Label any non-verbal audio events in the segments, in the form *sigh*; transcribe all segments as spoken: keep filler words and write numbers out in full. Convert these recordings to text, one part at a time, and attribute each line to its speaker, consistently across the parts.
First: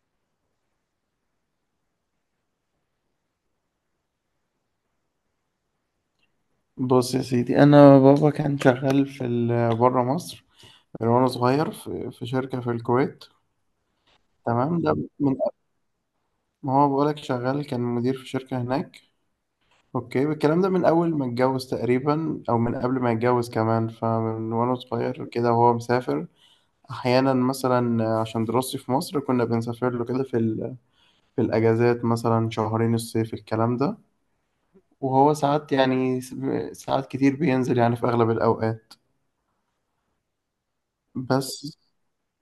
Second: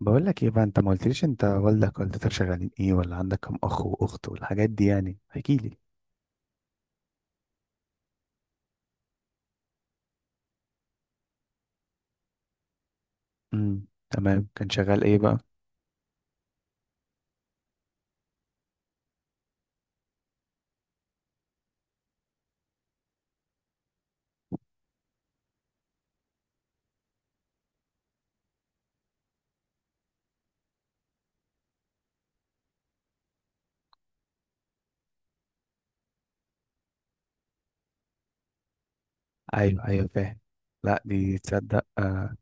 Speaker 1: بقول لك ايه بقى، انت ما قلتليش انت والدك والدتك شغالين ايه، ولا عندك كم اخ واخت والحاجات دي، يعني احكي لي.
Speaker 2: بص يا سيدي، انا بابا كان شغال في ال- بره مصر من وانا صغير في في شركه في الكويت.
Speaker 1: امم تمام، كان
Speaker 2: تمام ده
Speaker 1: شغال ايه
Speaker 2: من
Speaker 1: بقى؟
Speaker 2: ما هو بقولك شغال كان مدير في شركه هناك. اوكي الكلام ده من اول ما اتجوز تقريبا او من قبل ما يتجوز كمان، فمن وانا صغير كده وهو مسافر. احيانا مثلا عشان دراستي في مصر كنا بنسافر له كده في ال... في الاجازات مثلا شهرين الصيف الكلام ده. وهو ساعات يعني س- ساعات كتير بينزل يعني في اغلب الاوقات.
Speaker 1: ايوه، ايوه، فاهم. لا دي
Speaker 2: بس
Speaker 1: تصدق، آه.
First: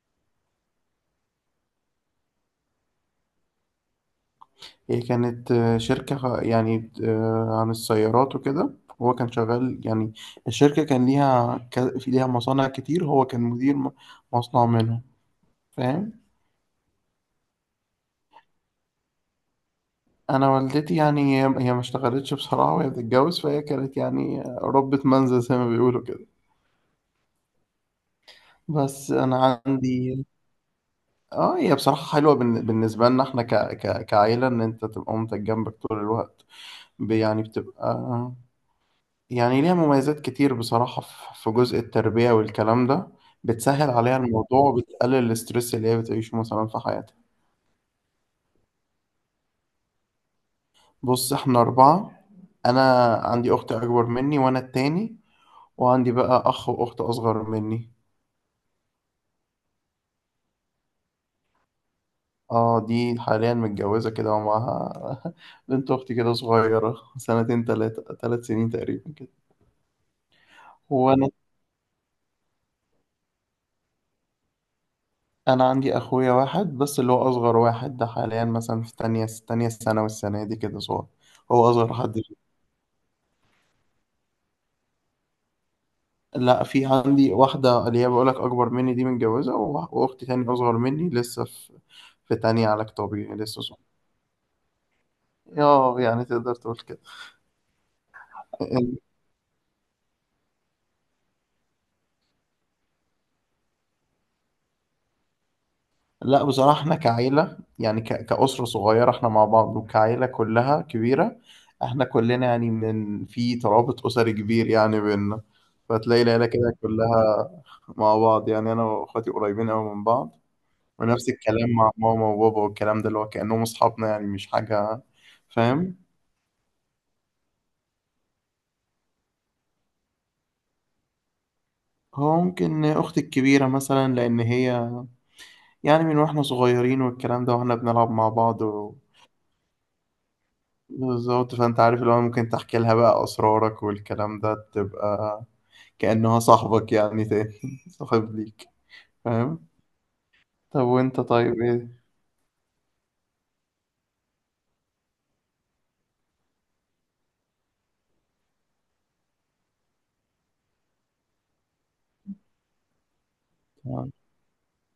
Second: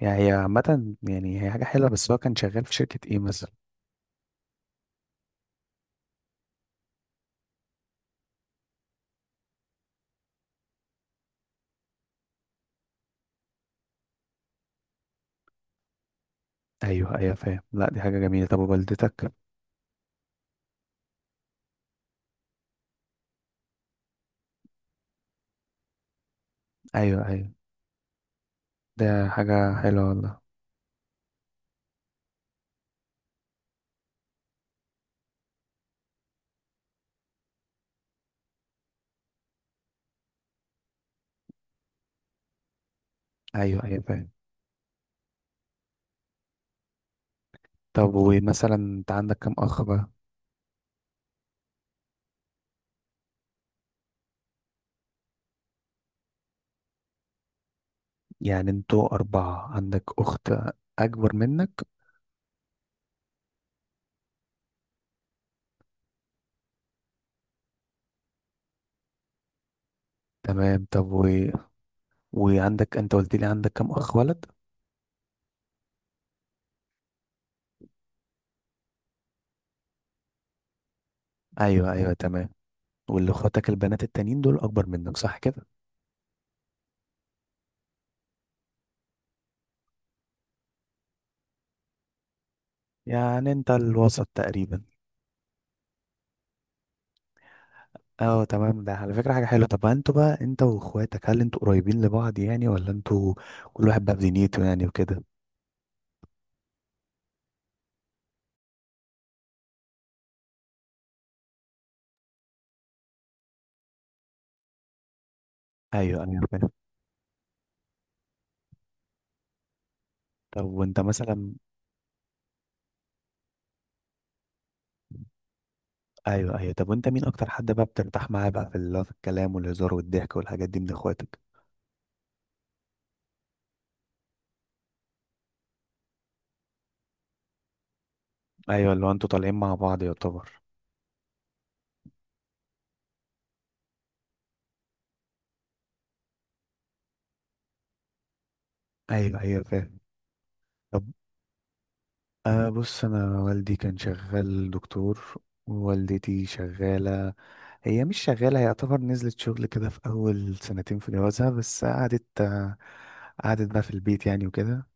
Speaker 1: يعني هي عامة، يعني هي حاجة حلوة، بس هو كان شغال في شركة ايه مثلا؟
Speaker 2: هي كانت آه، شركة خ- يعني آه، عن السيارات وكده. هو كان شغال يعني الشركة كان ليها ك- في ليها مصانع كتير، هو كان مدير م- مصنع منهم. فاهم.
Speaker 1: ايوه، ايوه، فاهم. لا دي حاجة جميلة. طب ووالدتك؟
Speaker 2: أنا والدتي يعني هي هي ما اشتغلتش بصراحة وهي بتتجوز، فهي كانت يعني ربة منزل زي ما بيقولوا كده.
Speaker 1: ايوه، ايوه،
Speaker 2: بس
Speaker 1: ده
Speaker 2: أنا
Speaker 1: حاجة حلوة
Speaker 2: عندي،
Speaker 1: والله.
Speaker 2: اه هي بصراحة حلوة بالن- بالنسبة لنا احنا ك... ك... كعيلة ان انت تبقى مامتك جنبك طول الوقت. ب- يعني بتبقى، يعني ليها مميزات كتير بصراحة في في جزء التربية والكلام ده.
Speaker 1: ايوه،
Speaker 2: بتسهل
Speaker 1: ايوه،
Speaker 2: عليها
Speaker 1: فاهم.
Speaker 2: الموضوع وبتقلل الاسترس اللي هي بتعيشه مثلا في حياتها.
Speaker 1: طب ومثلا انت عندك كم اخ بقى؟
Speaker 2: بص احنا أربعة. أنا عندي أخت أكبر مني وأنا التاني، وعندي بقى أخ وأخت أصغر مني.
Speaker 1: يعني انتوا اربعة، عندك اخت اكبر منك.
Speaker 2: اه دي حاليا متجوزة كده ومعاها *laughs* بنت أختي كده صغيرة سنتين تلاتة تلات سنين تقريبا كده.
Speaker 1: تمام. طب.
Speaker 2: وأنا،
Speaker 1: وعندك، انت قلت لي عندك كام اخ ولد؟
Speaker 2: أنا عندي أخويا واحد بس اللي هو أصغر واحد، ده حاليا مثلا في تانية تانية ثانوي السنة دي كده صغير، هو
Speaker 1: ايوه،
Speaker 2: أصغر
Speaker 1: ايوه،
Speaker 2: حد.
Speaker 1: تمام. واللي اخواتك البنات التانيين دول اكبر منك صح كده؟
Speaker 2: لا في عندي واحدة اللي هي بقولك أكبر مني دي متجوزة، وأخ- وأختي تاني أصغر مني لسه في في تانية علاج طبيعي
Speaker 1: يعني
Speaker 2: لسه
Speaker 1: انت
Speaker 2: صغيرة.
Speaker 1: الوسط تقريبا.
Speaker 2: اه يعني تقدر تقول كده.
Speaker 1: اه تمام، ده على فكرة حاجة حلوة. طب انتوا بقى، انت واخواتك، هل انتوا قريبين لبعض يعني، ولا انتوا كل واحد بقى بدنيته يعني وكده؟
Speaker 2: لا بصراحة احنا كعيلة يعني ك- كأسرة صغيرة احنا مع بعض، وكعيلة كلها كبيرة احنا كلنا يعني من في ترابط أسري كبير يعني بينا. فتلاقي
Speaker 1: ايوه، ايوه،
Speaker 2: العيلة
Speaker 1: فاهم.
Speaker 2: كده كلها مع بعض، يعني أنا وأخواتي قريبين أوي من بعض.
Speaker 1: طب وانت
Speaker 2: ونفس
Speaker 1: مثلا.
Speaker 2: الكلام مع ماما وبابا والكلام ده، اللي هو كأنهم أصحابنا يعني، مش حاجة. فاهم.
Speaker 1: ايوه، ايوه. طب وانت مين اكتر حد بقى بترتاح معاه بقى في ال- في الكلام والهزار والضحك والحاجات دي من اخواتك؟
Speaker 2: هو ممكن أختي الكبيرة مثلا، لأن هي يعني من واحنا صغيرين والكلام ده واحنا بنلعب مع بعض
Speaker 1: ايوه،
Speaker 2: و...
Speaker 1: اللي هو انتوا طالعين مع بعض يعتبر.
Speaker 2: بالظبط. فأنت عارف اللي هو ممكن تحكي لها بقى أسرارك والكلام ده، تبقى كأنها صاحبك يعني، تاني *laughs* صاحب ليك.
Speaker 1: ايوه، ايوه،
Speaker 2: فاهم؟
Speaker 1: فاهم.
Speaker 2: طب
Speaker 1: طب.
Speaker 2: وأنت طيب إيه؟
Speaker 1: أه، بص، أنا والدي كان شغال دكتور، ووالدتي شغالة. هي مش شغالة، هي يعتبر نزلت شغل كده في أول سنتين في جوازها، بس قعدت آه، قعدت بقى في
Speaker 2: تمام.
Speaker 1: البيت يعني وكده.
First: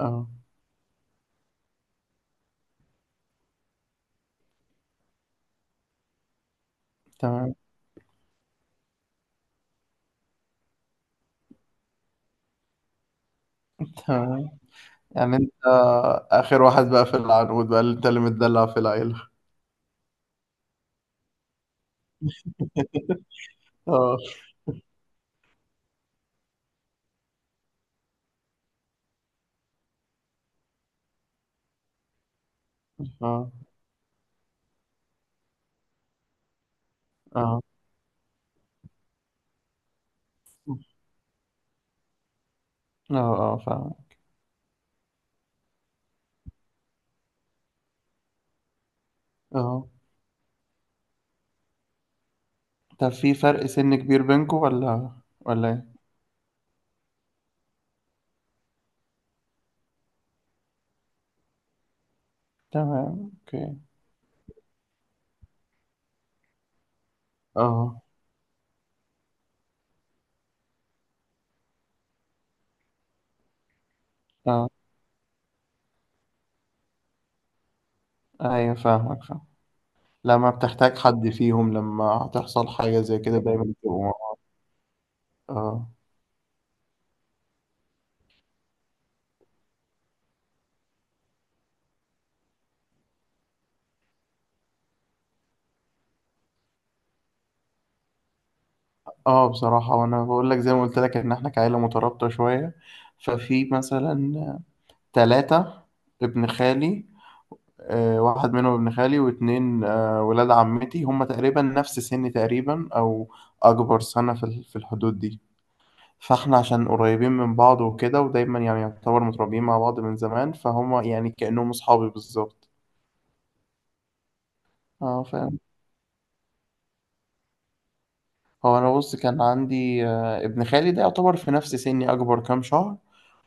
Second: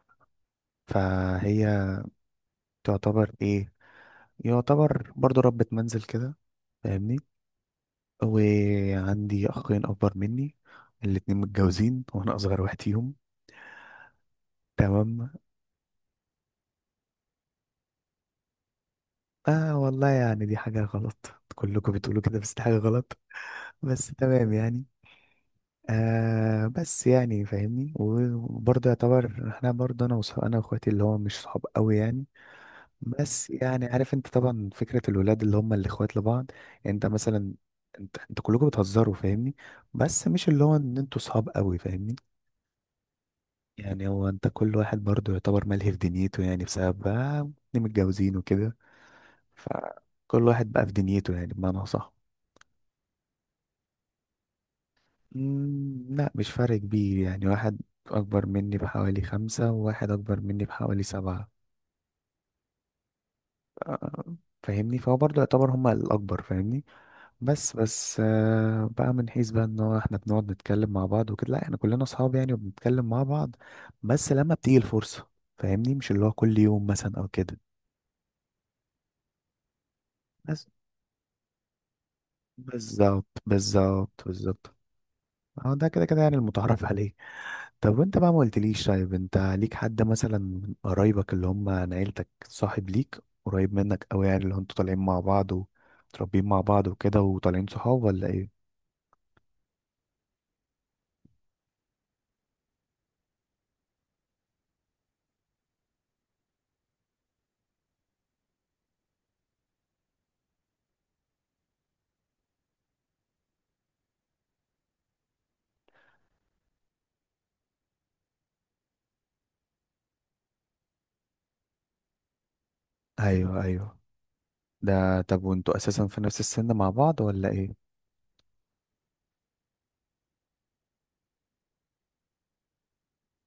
Speaker 2: أه.
Speaker 1: فهي تعتبر إيه، يعتبر برضو ربة منزل كده، فاهمني.
Speaker 2: تمام.
Speaker 1: وعندي أخين أكبر مني، الاتنين متجوزين، وأنا أصغر واحد فيهم.
Speaker 2: تمام.
Speaker 1: تمام.
Speaker 2: يعني أنت آخر واحد بقى في العنقود بقى، اللي أنت اللي متدلع في العيلة.
Speaker 1: آه والله، يعني دي حاجة غلط، كلكم بتقولوا كده، بس دي حاجة غلط، بس
Speaker 2: أه.
Speaker 1: تمام يعني. آه بس يعني فاهمني، وبرضه يعتبر احنا برضه انا وصح... انا واخواتي اللي هو مش صحاب قوي يعني. بس
Speaker 2: أه.
Speaker 1: يعني عارف انت طبعا فكرة الولاد اللي هم الاخوات لبعض. يعني انت مثلا.
Speaker 2: أه.
Speaker 1: انت انت كلكم بتهزروا، فاهمني. بس مش اللي هو ان انتوا صحاب قوي، فاهمني.
Speaker 2: أه. أه فاهم.
Speaker 1: يعني هو انت كل واحد برضه يعتبر ملهي في دنيته يعني، بسبب بقى إن متجوزين وكده.
Speaker 2: أه.
Speaker 1: فكل واحد بقى في دنيته يعني، بمعنى صح.
Speaker 2: طب في فرق سن كبير بينكم ولا؟ ولا؟
Speaker 1: مم، لا مش فرق كبير، يعني واحد أكبر مني بحوالي خمسة، وواحد أكبر مني بحوالي سبعة.
Speaker 2: تمام اوكي.
Speaker 1: آه، فاهمني، فهو برضه يعتبر هما الأكبر، فاهمني. بس،
Speaker 2: اه.
Speaker 1: بس، آه، بقى من حيث بقى إن هو، إحنا بنقعد نتكلم مع بعض وكده، لا إحنا كلنا أصحاب يعني وبنتكلم مع بعض. بس لما
Speaker 2: اه.
Speaker 1: بتيجي الفرصة، فاهمني، مش اللي هو كل يوم مثلا أو كده.
Speaker 2: ايوه فاهمك، فاهم. لما
Speaker 1: بس،
Speaker 2: بتحتاج حد فيهم، لما هتحصل حاجة زي
Speaker 1: بالظبط،
Speaker 2: كده دايما بتبقوا مع.
Speaker 1: بالظبط، بالظبط. اه، ده
Speaker 2: اه.
Speaker 1: كده كده يعني المتعارف *laughs* عليه. طب وانت بقى ما قلتليش، طيب انت ليك حد مثلا من قرايبك اللي هم عن عيلتك صاحب ليك قريب منك قوي، يعني اللي انتوا طالعين مع بعض ومتربيين مع بعض وكده وطالعين صحاب، ولا ايه؟
Speaker 2: اه بصراحة وانا بقول لك زي ما قلت لك ان احنا كعيلة مترابطة شوية. ففي مثلا ثلاثة، ابن خالي، آه واحد منهم ابن خالي، واتنين آه ولاد عمتي، هم تقريبا نفس سني تقريبا او اكبر سنة في ال- في الحدود دي. فاحنا عشان قريبين من بعض وكده، ودايما يعني يعتبر متربيين مع بعض من زمان، فهم يعني كأنهم أصحابي بالظبط.
Speaker 1: ايوه، ايوه، ده.
Speaker 2: اه
Speaker 1: طب
Speaker 2: فاهم.
Speaker 1: وانتوا اساسا في نفس السن مع بعض ولا ايه؟
Speaker 2: هو أنا بص كان عندي آه، ابن خالي ده يعتبر في نفس سني أكبر كام شهر.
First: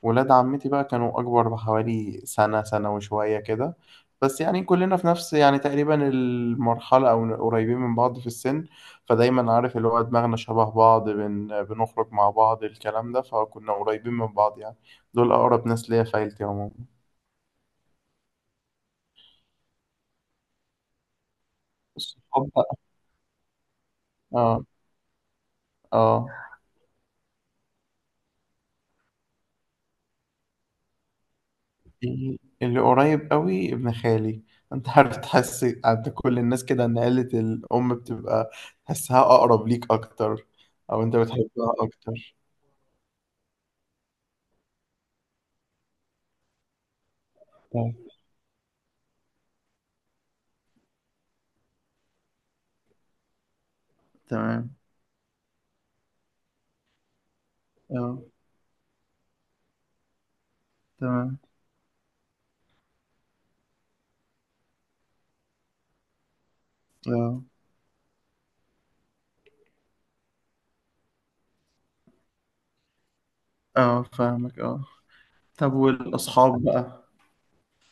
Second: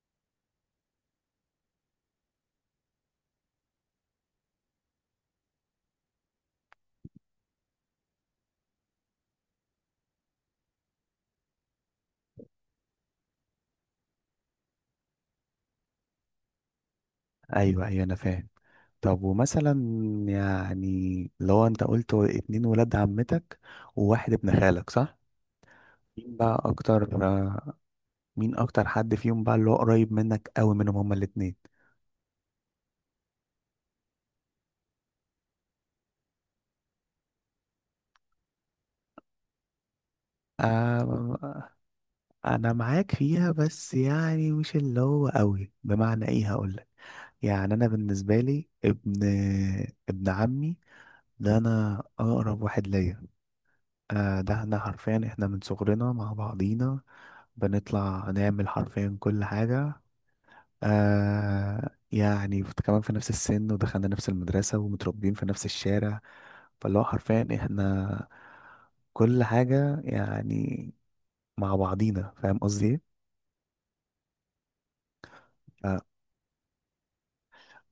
Speaker 2: ولاد عمتي بقى كانوا أكبر بحوالي سنة سنة وشوية كده. بس يعني كلنا في نفس يعني تقريبا المرحلة أو قريبين من بعض في السن. فدايما عارف اللي هو دماغنا شبه بعض، بن... بنخرج مع بعض الكلام ده، فكنا قريبين من بعض يعني. دول أقرب ناس ليا في عيلتي عموما.
Speaker 1: ايوه، ايوه، انا فاهم. طب ومثلا. يعني لو انت قلت
Speaker 2: الصحاب
Speaker 1: اتنين
Speaker 2: بقى.
Speaker 1: ولاد عمتك وواحد ابن
Speaker 2: اه.
Speaker 1: خالك، صح؟
Speaker 2: اه.
Speaker 1: مين بقى اكتر مين اكتر حد فيهم بقى اللي هو قريب منك قوي، منهم هما الاتنين؟
Speaker 2: في اللي قريب قوي ابن خالي. انت عارف تحس عند كل الناس كده ان عيلة الأم بتبقى تحسها أقرب ليك أكتر، أو أنت
Speaker 1: آه،
Speaker 2: بتحبها أكتر.
Speaker 1: انا معاك فيها، بس يعني مش اللي هو قوي، بمعنى ايه هقولك. يعني انا
Speaker 2: طيب.
Speaker 1: بالنسبه لي ابن ابن عمي، ده انا اقرب واحد ليا. آه ده،
Speaker 2: تمام.
Speaker 1: احنا حرفيا احنا من صغرنا مع بعضينا.
Speaker 2: اه.
Speaker 1: بنطلع نعمل حرفيا كل حاجه.
Speaker 2: تمام.
Speaker 1: آه يعني فت- كمان في نفس السن، ودخلنا نفس المدرسة، ومتربيين في نفس الشارع. فاللي هو
Speaker 2: اه.
Speaker 1: حرفيا احنا كل حاجة يعني مع بعضينا، فاهم قصدي ايه؟
Speaker 2: اه فاهمك. اه. طب
Speaker 1: آه.
Speaker 2: والأصحاب بقى.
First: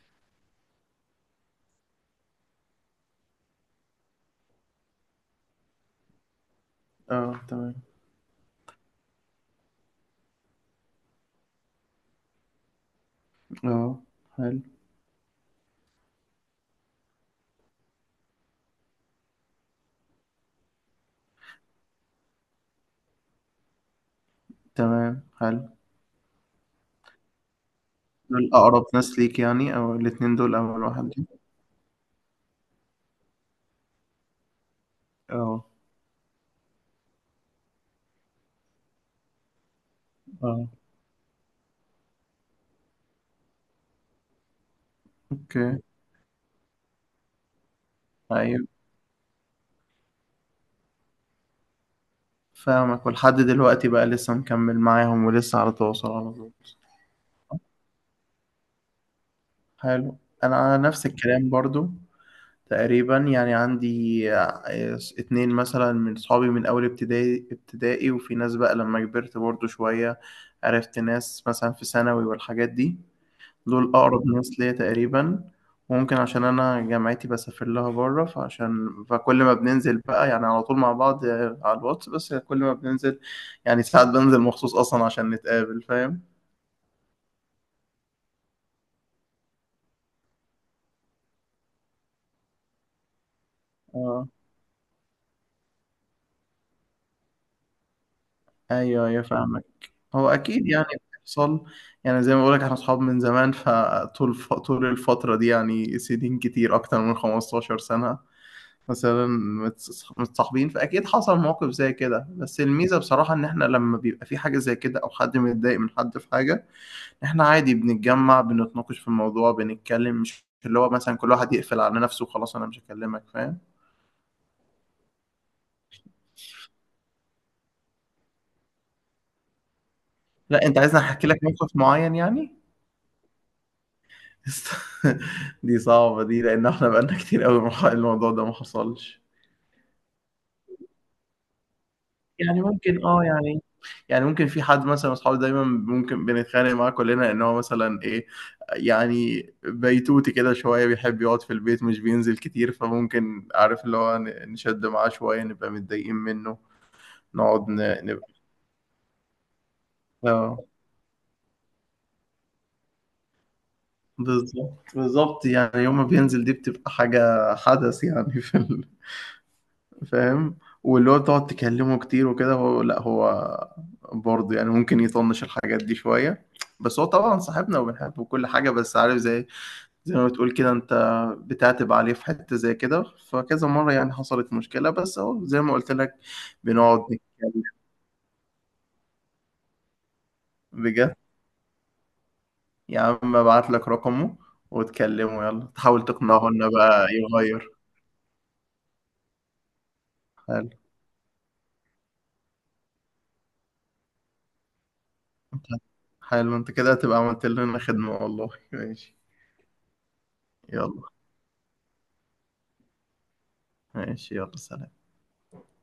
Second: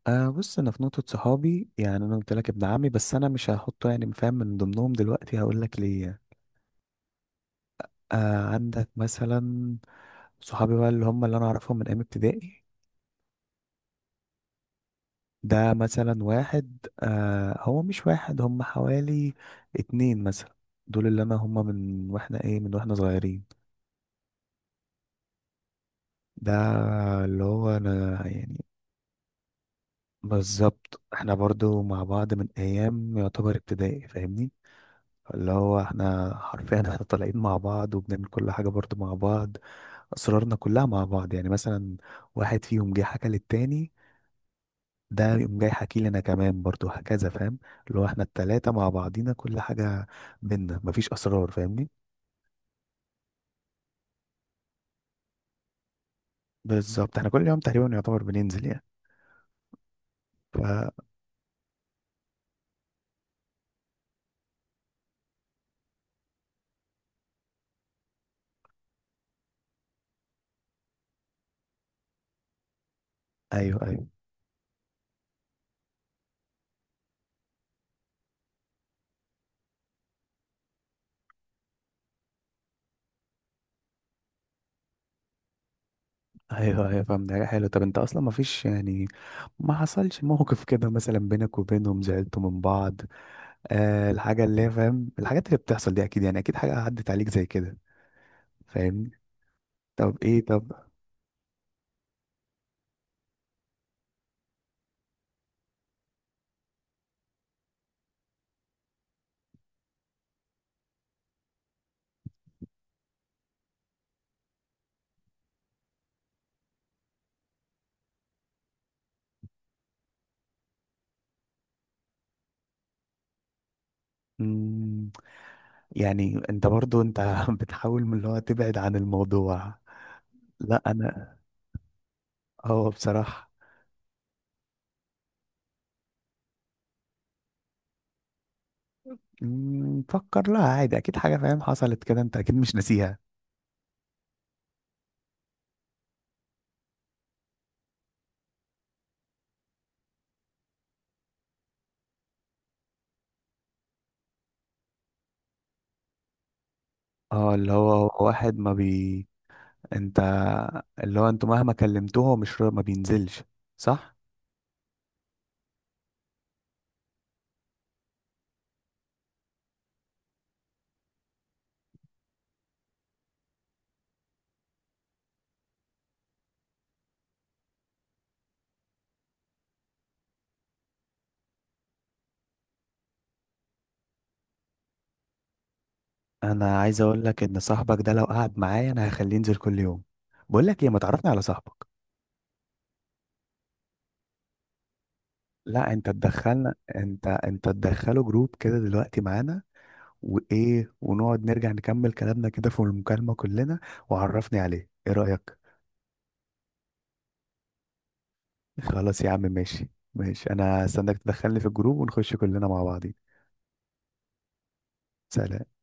Speaker 1: آه، بص انا في نقطة صحابي، يعني انا قلت لك ابن عمي بس انا مش هحطه يعني، فاهم، من ضمنهم دلوقتي، هقول لك ليه.
Speaker 2: اه. تمام.
Speaker 1: آه، عندك مثلا صحابي بقى اللي هم اللي انا اعرفهم من ايام ابتدائي.
Speaker 2: اه. حلو.
Speaker 1: ده مثلا واحد، آه هو مش واحد، هم حوالي اتنين مثلا. دول اللي انا، هم من واحنا ايه من واحنا صغيرين.
Speaker 2: تمام. حلو.
Speaker 1: ده اللي هو انا
Speaker 2: دول
Speaker 1: يعني.
Speaker 2: أقرب ناس ليك يعني، أو الاتنين دول أول
Speaker 1: بالظبط،
Speaker 2: واحد.
Speaker 1: احنا برضو مع بعض من ايام يعتبر ابتدائي، فاهمني. اللي
Speaker 2: اه.
Speaker 1: هو احنا حرفيا احنا *laughs* طالعين مع بعض، وبنعمل كل حاجة برضو مع بعض. اسرارنا
Speaker 2: اه.
Speaker 1: كلها مع بعض، يعني مثلا واحد فيهم جه حكى للتاني، ده يقوم جاي
Speaker 2: اوكي.
Speaker 1: حكي لي انا كمان برضو هكذا، فاهم. اللي هو احنا
Speaker 2: ايوه
Speaker 1: التلاتة مع بعضينا كل حاجة، بينا مفيش اسرار، فاهمني.
Speaker 2: فاهمك. ولحد دلوقتي بقى لسه مكمل معاهم ولسه على تواصل على طول.
Speaker 1: بالظبط، احنا كل يوم تقريبا يعتبر بننزل يعني
Speaker 2: حلو. انا
Speaker 1: فا
Speaker 2: نفس الكلام برضو تقريبا، يعني عندي آه، اتنين مثلا من صحابي من اول ابتدائي ابتدائي، وفي ناس بقى لما كبرت برضو شوية عرفت ناس مثلا في ثانوي والحاجات دي.
Speaker 1: ايوه،
Speaker 2: دول
Speaker 1: ايوه،
Speaker 2: أقرب ناس ليا تقريبا. وممكن عشان أنا جامعتي بسافر لها بره، فعشان فكل ما بننزل بقى يعني على طول مع بعض على الواتس، بس كل ما بننزل يعني ساعات بنزل مخصوص أصلا عشان نتقابل. فاهم؟
Speaker 1: ايوه، ايوه، فاهم. ده حلو. طب انت اصلا مفيش يعني، ما حصلش موقف كده مثلا بينك وبينهم زعلتوا من بعض؟ آه
Speaker 2: اه.
Speaker 1: الحاجة اللي هي، فاهم، الحاجات اللي بتحصل دي اكيد يعني اكيد حاجة عدت عليك زي كده،
Speaker 2: أيوه
Speaker 1: فاهمني.
Speaker 2: أيوه فاهمك.
Speaker 1: طب
Speaker 2: هو
Speaker 1: ايه،
Speaker 2: أكيد
Speaker 1: طب.
Speaker 2: يعني بيحصل. يعني زي ما بقولك احنا أصحاب من زمان، فطول ف... طول الفترة دي يعني سنين كتير أكتر من 15 سنة مثلا متص- متصاحبين، فاكيد حصل مواقف زي كده. بس الميزه بصراحه ان احنا لما بيبقى في حاجه زي كده او حد متضايق من حد في حاجه، احنا عادي بنتجمع، بنتناقش في الموضوع، بنتكلم، مش اللي هو مثلا كل واحد يقفل على نفسه وخلاص انا مش هكلمك. فاهم.
Speaker 1: مم، يعني انت برضو انت *laughs* بتحاول من اللي هو تبعد عن الموضوع.
Speaker 2: لا انت
Speaker 1: لا
Speaker 2: عايزني احكي
Speaker 1: انا،
Speaker 2: لك موقف معين يعني.
Speaker 1: هو بصراحة.
Speaker 2: *laughs* دي صعبة دي لأن احنا بقالنا كتير قوي الموضوع ده ما حصلش.
Speaker 1: مم، فكر لها عادي، اكيد حاجة فاهم حصلت كده، انت اكيد
Speaker 2: يعني
Speaker 1: مش
Speaker 2: ممكن،
Speaker 1: ناسيها.
Speaker 2: اه يعني، يعني ممكن في حد مثلا من اصحابي دايما ممكن بنتخانق معاه كلنا ان هو مثلا ايه، يعني بيتوتي كده شويه، بيحب يقعد في البيت مش بينزل كتير. فممكن عارف اللي هو ن- نشد معاه شويه، نبقى متضايقين منه،
Speaker 1: اه،
Speaker 2: نقعد
Speaker 1: اللي هو
Speaker 2: ن-
Speaker 1: هو
Speaker 2: نبقى،
Speaker 1: واحد ما بي انت
Speaker 2: اه
Speaker 1: اللي هو انتوا مهما كلمتوه، هو مش را- ما بينزلش، صح؟
Speaker 2: بالظبط بالظبط. يعني يوم ما بينزل دي بتبقى حاجه حدث يعني *laughs* في ال... فاهم. واللي هو تقعد تكلمه كتير وكده، هو لا هو برضه يعني ممكن يطنش الحاجات دي شويه. بس هو طبعا صاحبنا وبنحبه وكل حاجه، بس عارف زي زي ما بتقول كده انت، بتعتب عليه في حتة زي كده. فكذا مرة يعني حصلت مشكلة، بس اهو زي ما قلت لك
Speaker 1: انا
Speaker 2: بنقعد
Speaker 1: عايز اقول لك ان
Speaker 2: نتكلم.
Speaker 1: صاحبك ده لو قعد معايا انا هخليه ينزل كل يوم. بقول لك ايه، ما
Speaker 2: بجد.
Speaker 1: تعرفني على صاحبك.
Speaker 2: يا عم ابعت لك رقمه وتكلمه، يلا
Speaker 1: لا انت
Speaker 2: تحاول تقنعه انه
Speaker 1: تدخلنا،
Speaker 2: بقى
Speaker 1: انت انت
Speaker 2: يغير.
Speaker 1: تدخله جروب كده دلوقتي معانا.
Speaker 2: حلو.
Speaker 1: وايه، ونقعد نرجع نكمل كلامنا كده في المكالمة كلنا. وعرفني عليه، ايه رأيك؟
Speaker 2: حلو انت كده هتبقى عملت لنا خدمة والله. ماشي.
Speaker 1: خلاص يا عم، ماشي. ماشي، انا
Speaker 2: يلا.
Speaker 1: هستناك تدخلني في الجروب ونخش كلنا مع بعضين.
Speaker 2: ماشي. يلا سلام.
Speaker 1: سلام.